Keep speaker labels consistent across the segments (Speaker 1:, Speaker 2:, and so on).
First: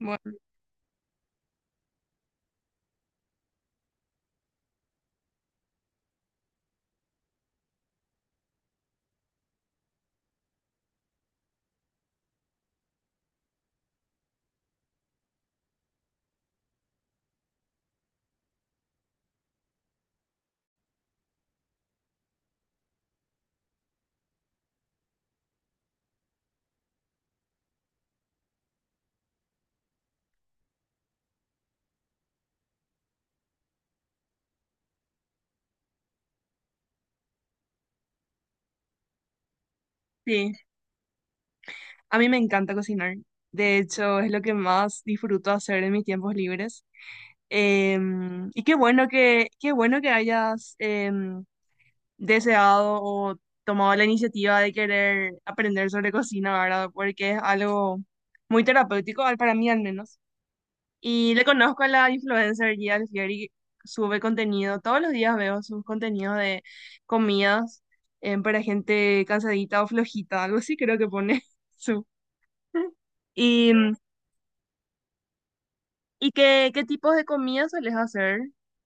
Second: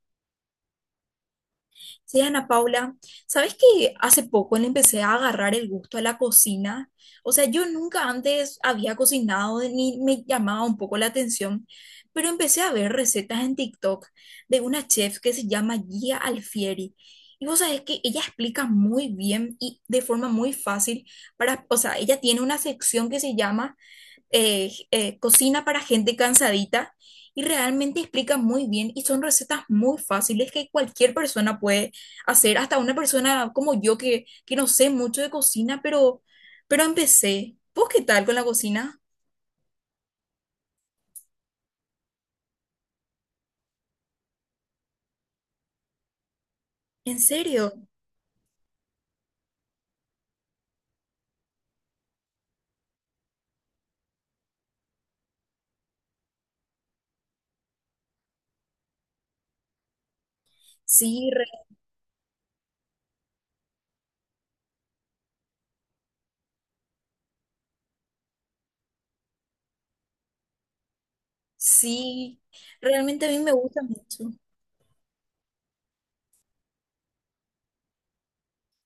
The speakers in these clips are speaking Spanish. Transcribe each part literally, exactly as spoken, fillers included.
Speaker 1: Bueno,
Speaker 2: Sí, Ana Paula, ¿sabes que hace poco le empecé a agarrar el gusto a la cocina? O sea, yo nunca antes había cocinado ni me llamaba un poco la atención, pero empecé a ver recetas en TikTok de una chef que se llama Gia Alfieri. Y vos sabés que ella explica muy bien y de forma muy fácil para, o sea, ella tiene una sección que se llama eh, eh, cocina para gente cansadita y realmente explica muy bien y son recetas muy fáciles que cualquier persona puede hacer, hasta una persona como yo que, que no sé mucho de cocina, pero, pero empecé. ¿Vos qué tal con la cocina?
Speaker 1: sí, a mí me encanta cocinar. De hecho, es lo que más disfruto hacer en mis tiempos libres.
Speaker 2: ¿En serio?
Speaker 1: Em, y qué bueno que, qué bueno que hayas em, deseado o tomado la iniciativa de querer aprender sobre cocina, ¿verdad? Porque es algo muy terapéutico, al- para mí al menos.
Speaker 2: Sí,
Speaker 1: Y le
Speaker 2: re-
Speaker 1: conozco a la influencer Gia Alfieri, sube contenido, todos los días veo sus contenidos de comidas em, para gente cansadita o flojita, algo así creo que pone.
Speaker 2: sí, realmente a mí me
Speaker 1: ¿Y,
Speaker 2: gusta mucho.
Speaker 1: y qué, qué tipos de comida sueles hacer?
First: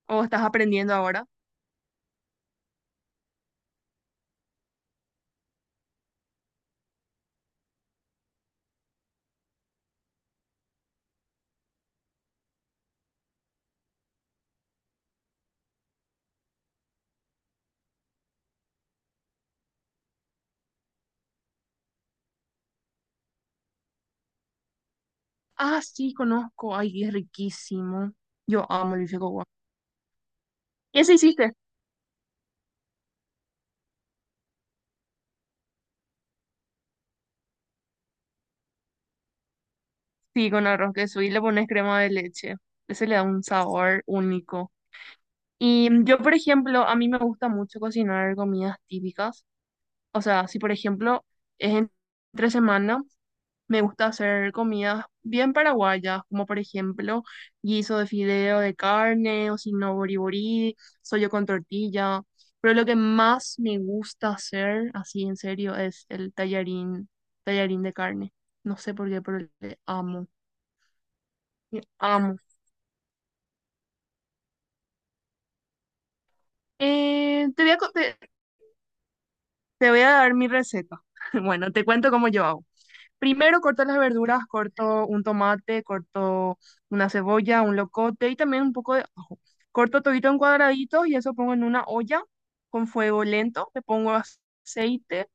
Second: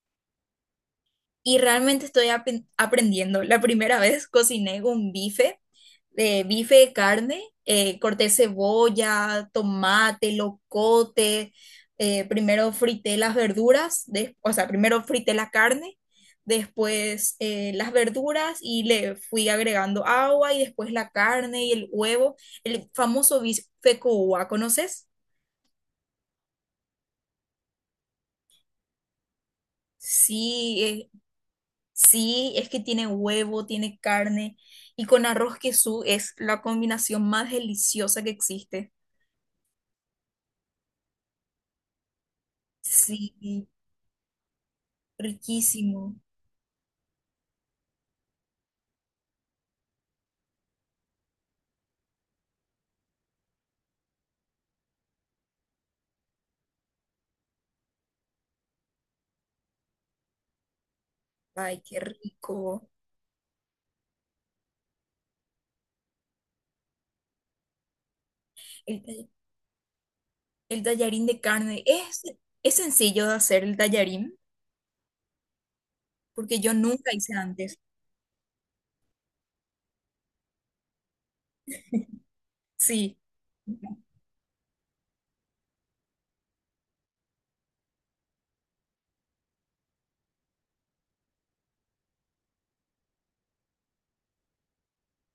Speaker 1: ¿O estás aprendiendo ahora?
Speaker 2: Y realmente estoy apen- aprendiendo. La primera vez cociné un bife, de bife de carne, eh, corté cebolla, tomate, locote, eh, primero frité las verduras, des- o sea, primero frité la carne, después eh, las verduras y le fui agregando agua y después la carne y el huevo, el famoso bife con uva, ¿conoces?
Speaker 1: Ah, sí, conozco. Ay, es riquísimo. Yo amo el bife con guac.
Speaker 2: Sí,
Speaker 1: ¿Y
Speaker 2: eh,
Speaker 1: ese hiciste?
Speaker 2: sí, es que tiene huevo, tiene carne y con arroz queso es la combinación más deliciosa que existe.
Speaker 1: Sí, con arroz queso y le pones crema de leche. Ese le da un
Speaker 2: Sí,
Speaker 1: sabor único. Y mm,
Speaker 2: riquísimo.
Speaker 1: yo, por ejemplo, a mí me gusta mucho cocinar comidas típicas. O sea, si por ejemplo es en- entre semana, me gusta hacer comidas bien paraguayas, como por ejemplo guiso de fideo de carne o si no boriborí, sollo con
Speaker 2: Ay, qué
Speaker 1: tortilla. Pero lo
Speaker 2: rico.
Speaker 1: que más me gusta hacer, así en serio, es el tallarín, tallarín de carne. No sé
Speaker 2: El,
Speaker 1: por
Speaker 2: ta-
Speaker 1: qué, pero le amo,
Speaker 2: el tallarín de
Speaker 1: le
Speaker 2: carne es,
Speaker 1: amo.
Speaker 2: es sencillo de hacer el tallarín porque yo nunca hice
Speaker 1: Eh, te voy a,
Speaker 2: antes.
Speaker 1: co- te te voy a dar mi receta. Bueno, te cuento cómo yo hago.
Speaker 2: Sí,
Speaker 1: Primero corto las verduras, corto un tomate, corto una cebolla, un locote y también un poco de ajo. Corto todito en cuadraditos y eso pongo en una olla con fuego lento. Le pongo aceite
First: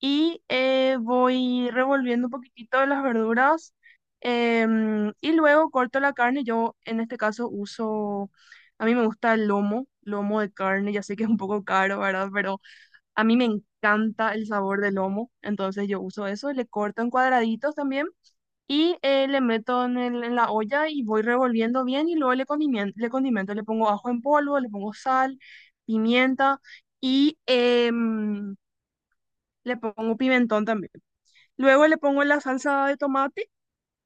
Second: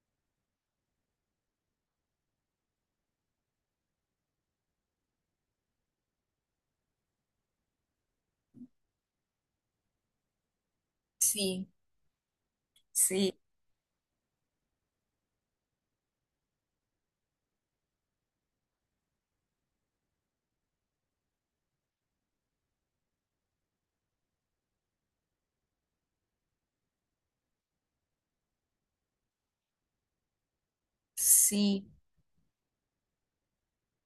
Speaker 1: y eh, voy revolviendo un poquitito de las verduras. em, y luego corto la carne. Yo en este caso uso, a mí me gusta el lomo, lomo de carne. Ya sé que es un poco
Speaker 2: sí,
Speaker 1: caro, ¿verdad? Pero a mí
Speaker 2: sí,
Speaker 1: me encanta el sabor del lomo, entonces yo uso eso, le corto en cuadraditos también y eh, le meto en, el- en la olla y voy revolviendo bien y luego le condimento, le condimento, le pongo ajo en polvo, le pongo sal, pimienta y em, le pongo pimentón también. Luego
Speaker 2: sí,
Speaker 1: le pongo la salsa de tomate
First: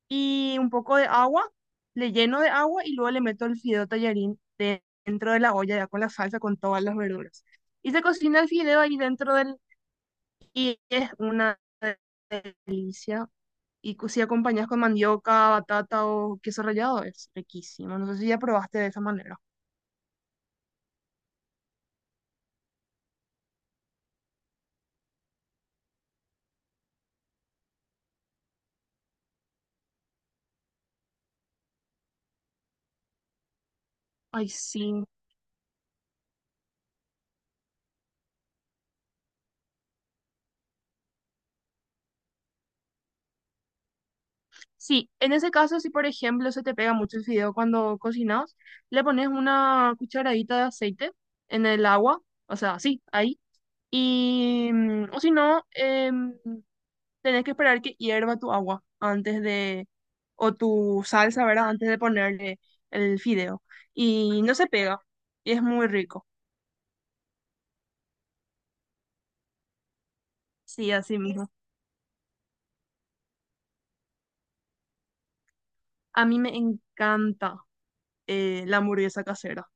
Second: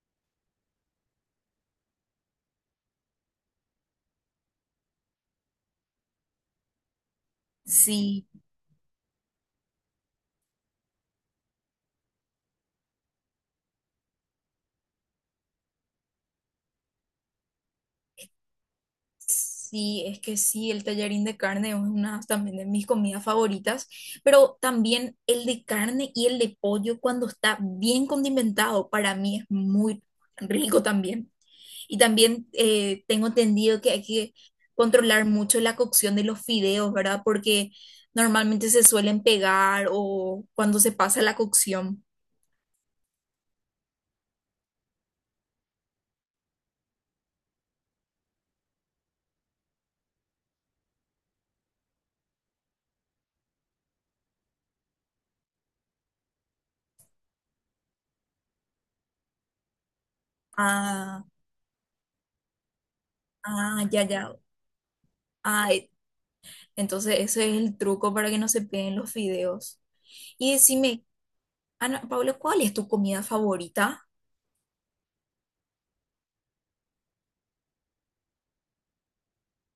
Speaker 1: y un poco de agua, le lleno de agua y luego le meto el fideo tallarín de- dentro de la olla ya con la salsa, con todas las verduras. Y se
Speaker 2: sí.
Speaker 1: cocina el fideo ahí dentro del, y es una delicia. Y cu- si acompañas con mandioca, batata o queso rallado, es riquísimo. No sé si ya probaste de esa manera.
Speaker 2: Sí, es que sí, el tallarín de carne es una también de mis comidas favoritas, pero también el de carne y el de pollo cuando está bien condimentado, para mí es muy rico también. Y también eh, tengo entendido que hay que
Speaker 1: Ay, sí.
Speaker 2: controlar mucho la cocción de los fideos, ¿verdad? Porque normalmente se suelen pegar o cuando se pasa la cocción.
Speaker 1: Sí, en ese caso, si por ejemplo se te pega mucho el fideo cuando cocinas, le pones una cucharadita de aceite en el agua, o sea, así, ahí. Y, mm, o si no, em, tenés que esperar que hierva tu agua antes de, o tu
Speaker 2: Ah,
Speaker 1: salsa, ¿verdad? Antes de ponerle el fideo.
Speaker 2: ah, ya, ya.
Speaker 1: Y no se pega. Y es
Speaker 2: Ah,
Speaker 1: muy
Speaker 2: eh,
Speaker 1: rico.
Speaker 2: entonces ese es el truco para que no se peguen los fideos. Y
Speaker 1: Sí,
Speaker 2: decime,
Speaker 1: así mismo.
Speaker 2: Ana Paula, ¿cuál es tu comida favorita?
Speaker 1: A mí me encanta eh, la hamburguesa casera.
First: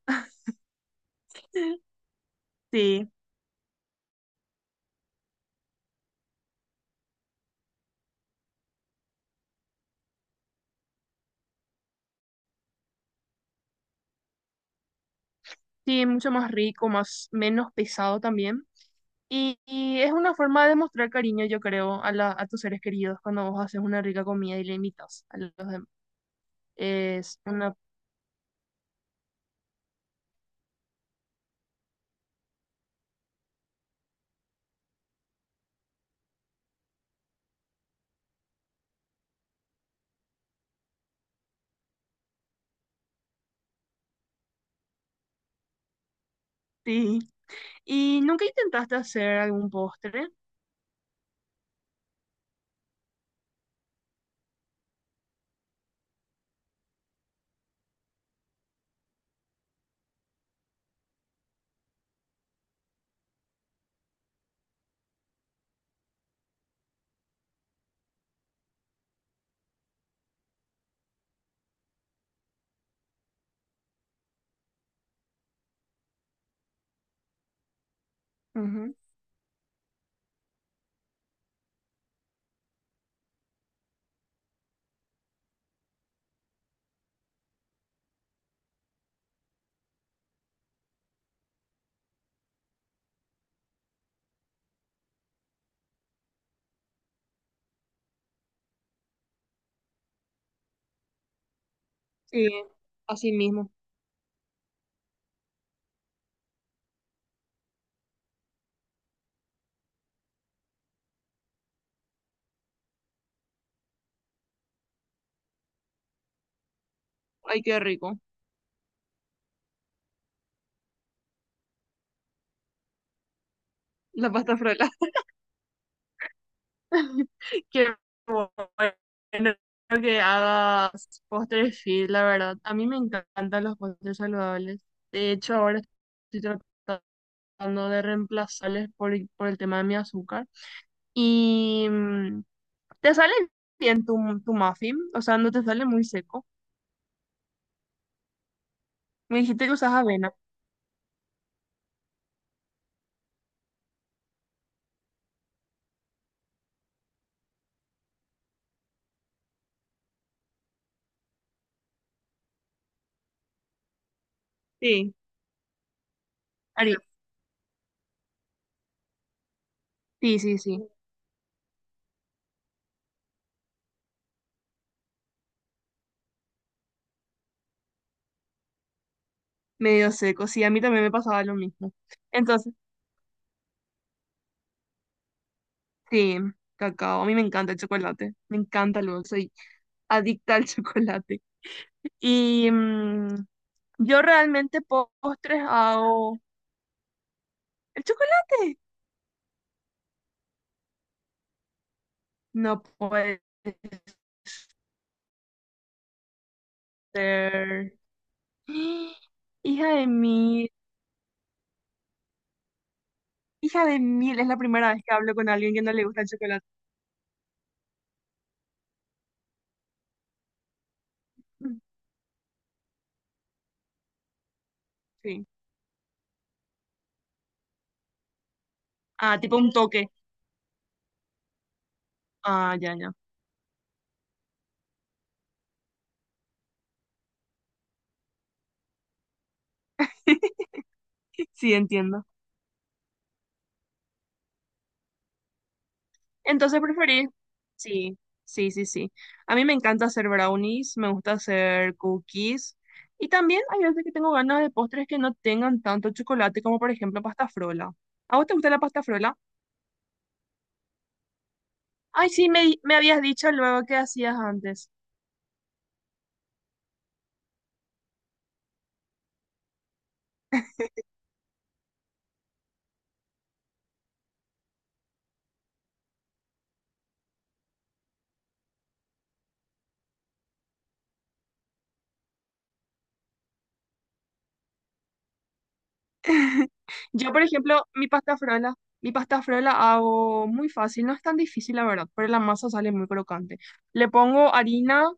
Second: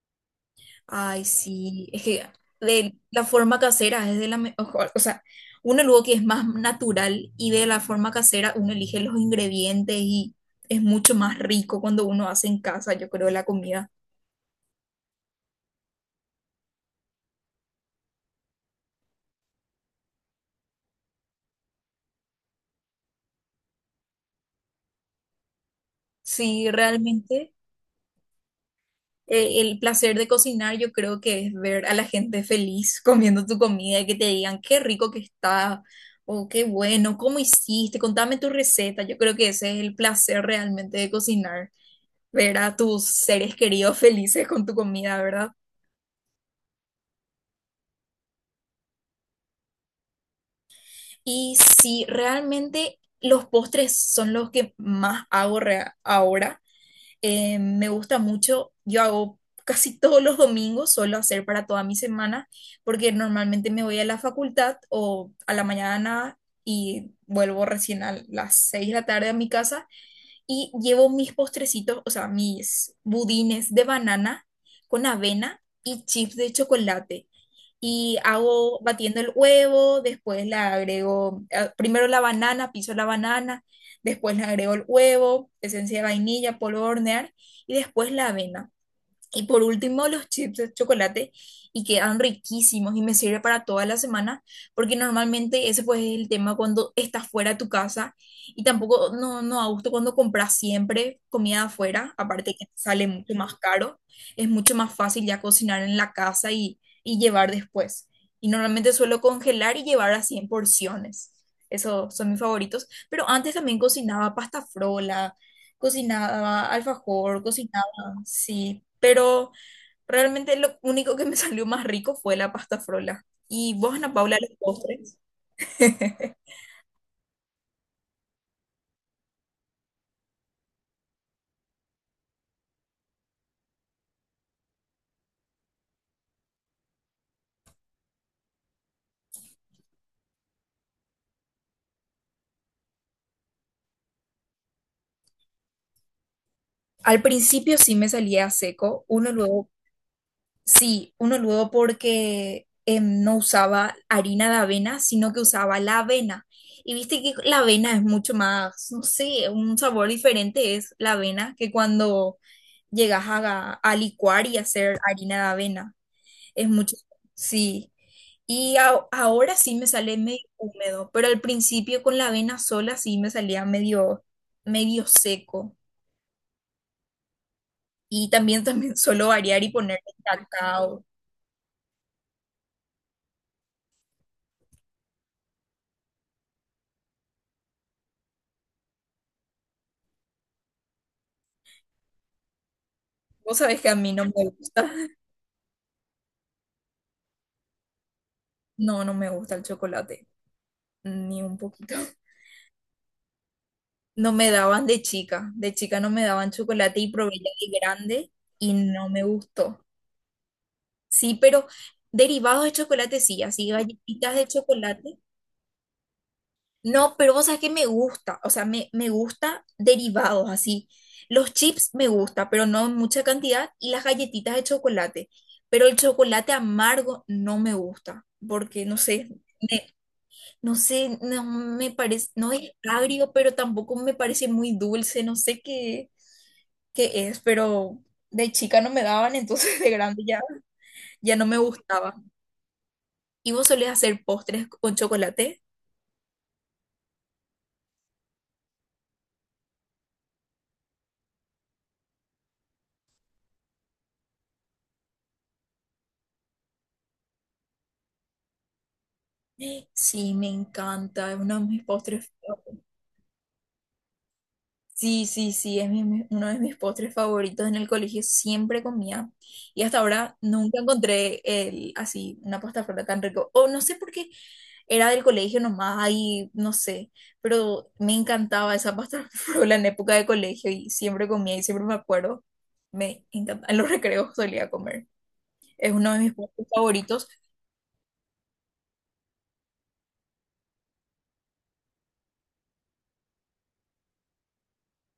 Speaker 2: Ay, sí, es que de
Speaker 1: Sí,
Speaker 2: la forma casera es de la mejor, o sea, uno luego que es más natural y de la forma casera uno elige los ingredientes y es mucho más rico cuando uno hace en casa, yo creo, la comida.
Speaker 1: sí, mucho más rico, más, menos pesado también. Y, y es una forma de mostrar cariño, yo creo, a, la, a tus seres queridos cuando vos haces una rica comida y le invitas a los demás.
Speaker 2: Sí,
Speaker 1: Es
Speaker 2: realmente
Speaker 1: una...
Speaker 2: eh, el placer de cocinar yo creo que es ver a la gente feliz comiendo tu comida y que te digan qué rico que está, o qué bueno, ¿cómo hiciste? Contame tu receta. Yo creo que ese es el placer realmente de cocinar, ver a tus seres queridos felices con tu comida, ¿verdad?
Speaker 1: Sí. ¿Y nunca intentaste hacer algún postre?
Speaker 2: Y sí, realmente los postres son los que más hago rea- ahora. Eh, me gusta mucho, yo hago casi todos los domingos, suelo hacer para toda mi semana, porque normalmente me voy a la facultad o a la mañana y vuelvo recién a las seis de la tarde a mi casa y llevo mis postrecitos, o sea, mis budines de banana con avena y chips de chocolate. Y hago
Speaker 1: Ujú.
Speaker 2: batiendo el huevo, después le agrego, eh, primero la banana, piso la banana, después le agrego el huevo, esencia de vainilla, polvo de hornear y después la avena. Y por último, los chips de chocolate y quedan riquísimos y me sirve para toda la semana, porque normalmente ese pues es el tema cuando estás fuera de tu casa y tampoco no, no a gusto cuando compras siempre comida afuera,
Speaker 1: Sí,
Speaker 2: aparte que sale
Speaker 1: así
Speaker 2: mucho más
Speaker 1: mismo.
Speaker 2: caro, es mucho más fácil ya cocinar en la casa y, y llevar después. Y normalmente suelo congelar y llevar así en porciones. Esos son mis favoritos, pero antes también cocinaba pasta frola, cocinaba alfajor,
Speaker 1: Ay, qué
Speaker 2: cocinaba.
Speaker 1: rico.
Speaker 2: Sí, pero realmente lo único que me salió más rico fue la pasta frola. ¿Y vos, Ana
Speaker 1: La
Speaker 2: Paula, los
Speaker 1: pasta frola.
Speaker 2: postres?
Speaker 1: Qué bueno que hagas postres fit, la verdad. A mí me encantan los postres saludables. De hecho, ahora estoy tratando de reemplazarles por, por el tema de mi azúcar. Y mm, te sale bien tu, tu muffin, o sea, no te sale muy seco.
Speaker 2: Al principio sí me salía seco, uno
Speaker 1: Me dijiste
Speaker 2: luego,
Speaker 1: que usas avena.
Speaker 2: sí, uno luego porque em, no usaba harina de avena, sino que usaba la avena. Y viste que la avena es mucho más, no sé, un sabor diferente es la avena que cuando llegas a, a licuar y hacer
Speaker 1: Sí,
Speaker 2: harina de avena. Es mucho,
Speaker 1: Ari-
Speaker 2: sí. Y a- ahora sí me sale
Speaker 1: sí,
Speaker 2: medio
Speaker 1: sí, sí,
Speaker 2: húmedo, pero al principio con la avena sola sí me salía medio, medio seco. Y también, también suelo variar y ponerle
Speaker 1: medio seco. Sí, a mí también
Speaker 2: cacao.
Speaker 1: me pasaba lo mismo. Sí, cacao. A mí me encanta el chocolate. Me encanta luego. Soy adicta al chocolate. Y mm,
Speaker 2: Vos sabés que a mí
Speaker 1: yo
Speaker 2: no me
Speaker 1: realmente
Speaker 2: gusta.
Speaker 1: postres hago. ¿El chocolate?
Speaker 2: No, no me gusta el chocolate, ni un poquito.
Speaker 1: No puede
Speaker 2: No me daban de chica, de chica no me daban chocolate y probé ya de
Speaker 1: ser.
Speaker 2: grande y no me gustó.
Speaker 1: Hija de mil.
Speaker 2: Sí, pero derivados de chocolate sí, así
Speaker 1: Hija de
Speaker 2: galletitas
Speaker 1: mil.
Speaker 2: de
Speaker 1: Es la primera vez que
Speaker 2: chocolate.
Speaker 1: hablo con alguien que no le gusta el chocolate.
Speaker 2: No, pero vos sabés que me gusta, o sea, me, me gusta derivados así. Los
Speaker 1: Mm,
Speaker 2: chips me gusta, pero no en mucha cantidad, y las galletitas de chocolate.
Speaker 1: sí.
Speaker 2: Pero el chocolate amargo no me gusta, porque no sé,
Speaker 1: Ah, tipo un
Speaker 2: me-
Speaker 1: toque.
Speaker 2: no sé, no me parece, no es
Speaker 1: Ah, ya, ya.
Speaker 2: agrio, pero tampoco me parece muy dulce, no sé qué, qué es, pero de chica no me daban, entonces de grande ya, ya no me
Speaker 1: Sí,
Speaker 2: gustaba.
Speaker 1: entiendo.
Speaker 2: ¿Y vos solés hacer postres con chocolate?
Speaker 1: Entonces preferí. Sí, sí, sí, sí. A mí me encanta hacer brownies, me gusta hacer cookies. Y también hay veces que tengo ganas de postres que no tengan tanto chocolate, como por ejemplo pasta frola. ¿A vos te gusta la pasta frola?
Speaker 2: Sí, me encanta, es uno de mis
Speaker 1: Ay,
Speaker 2: postres.
Speaker 1: sí, me, di- me habías dicho luego que hacías antes.
Speaker 2: Sí, sí, sí, es mi- mi- uno de mis postres favoritos en el colegio, siempre comía. Y hasta ahora nunca encontré el, así una pasta frola tan rico. O no sé por qué era del colegio nomás, ahí no sé, pero me encantaba esa pasta frola en época de colegio y siempre comía y siempre me acuerdo. Me encantaba, en los recreos solía comer. Es uno de mis postres favoritos.
Speaker 1: Yo, por ejemplo, mi pasta frola, mi pasta frola hago muy fácil, no es tan difícil, la verdad, pero la masa sale muy crocante. Le pongo harina,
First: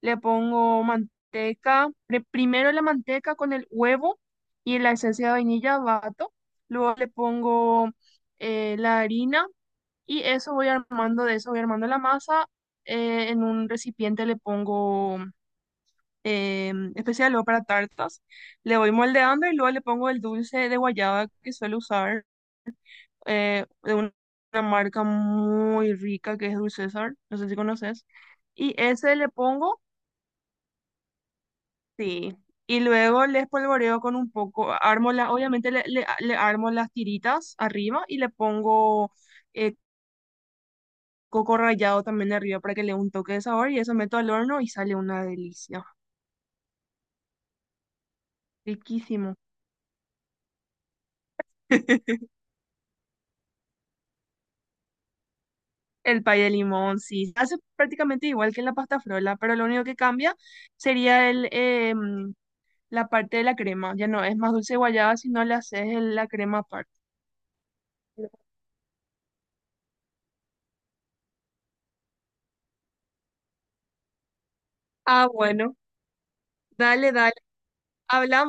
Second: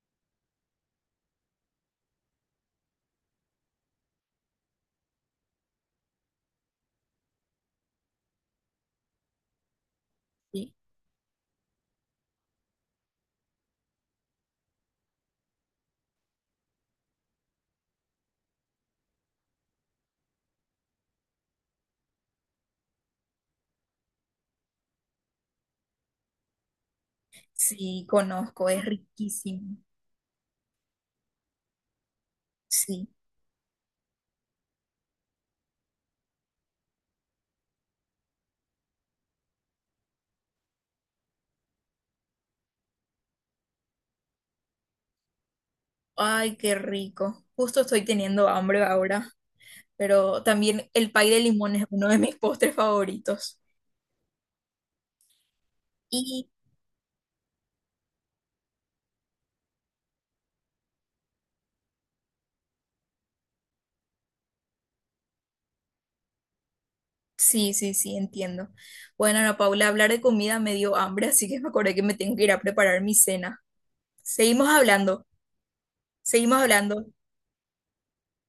Speaker 1: le pongo manteca, pre- primero la manteca con el huevo y la esencia de vainilla bato, luego le pongo eh, la harina y eso voy
Speaker 2: Sí,
Speaker 1: armando, de eso voy armando la masa. eh, en un recipiente le pongo eh, especial luego para tartas. Le voy moldeando y luego le pongo el dulce de guayaba que suelo usar eh, de una, una marca muy rica que es Dulce César, no sé si
Speaker 2: sí,
Speaker 1: conoces.
Speaker 2: conozco,
Speaker 1: Y
Speaker 2: es
Speaker 1: ese le
Speaker 2: riquísimo.
Speaker 1: pongo, sí. Y
Speaker 2: Sí.
Speaker 1: luego le espolvoreo con un poco, armo la, obviamente le, le, le armo las tiritas arriba y le pongo eh, coco rallado también arriba para que le dé un toque de sabor y eso meto al horno y sale una delicia.
Speaker 2: Ay, qué rico. Justo estoy teniendo hambre ahora,
Speaker 1: Riquísimo.
Speaker 2: pero también el pay de limón es uno de mis postres favoritos.
Speaker 1: El pay
Speaker 2: Y
Speaker 1: de limón, sí. Hace prácticamente igual que en la pasta frola, pero lo único que cambia sería el, eh, mm, la parte de la crema. Ya no es más dulce de guayaba, sino le haces el- la crema aparte.
Speaker 2: sí, sí, sí, entiendo. Bueno, Ana Paula, hablar de comida me dio hambre, así que me acordé que me tengo que ir a preparar mi cena. Seguimos hablando,
Speaker 1: Ah, bueno,
Speaker 2: seguimos hablando.
Speaker 1: dale, dale. Hablamos.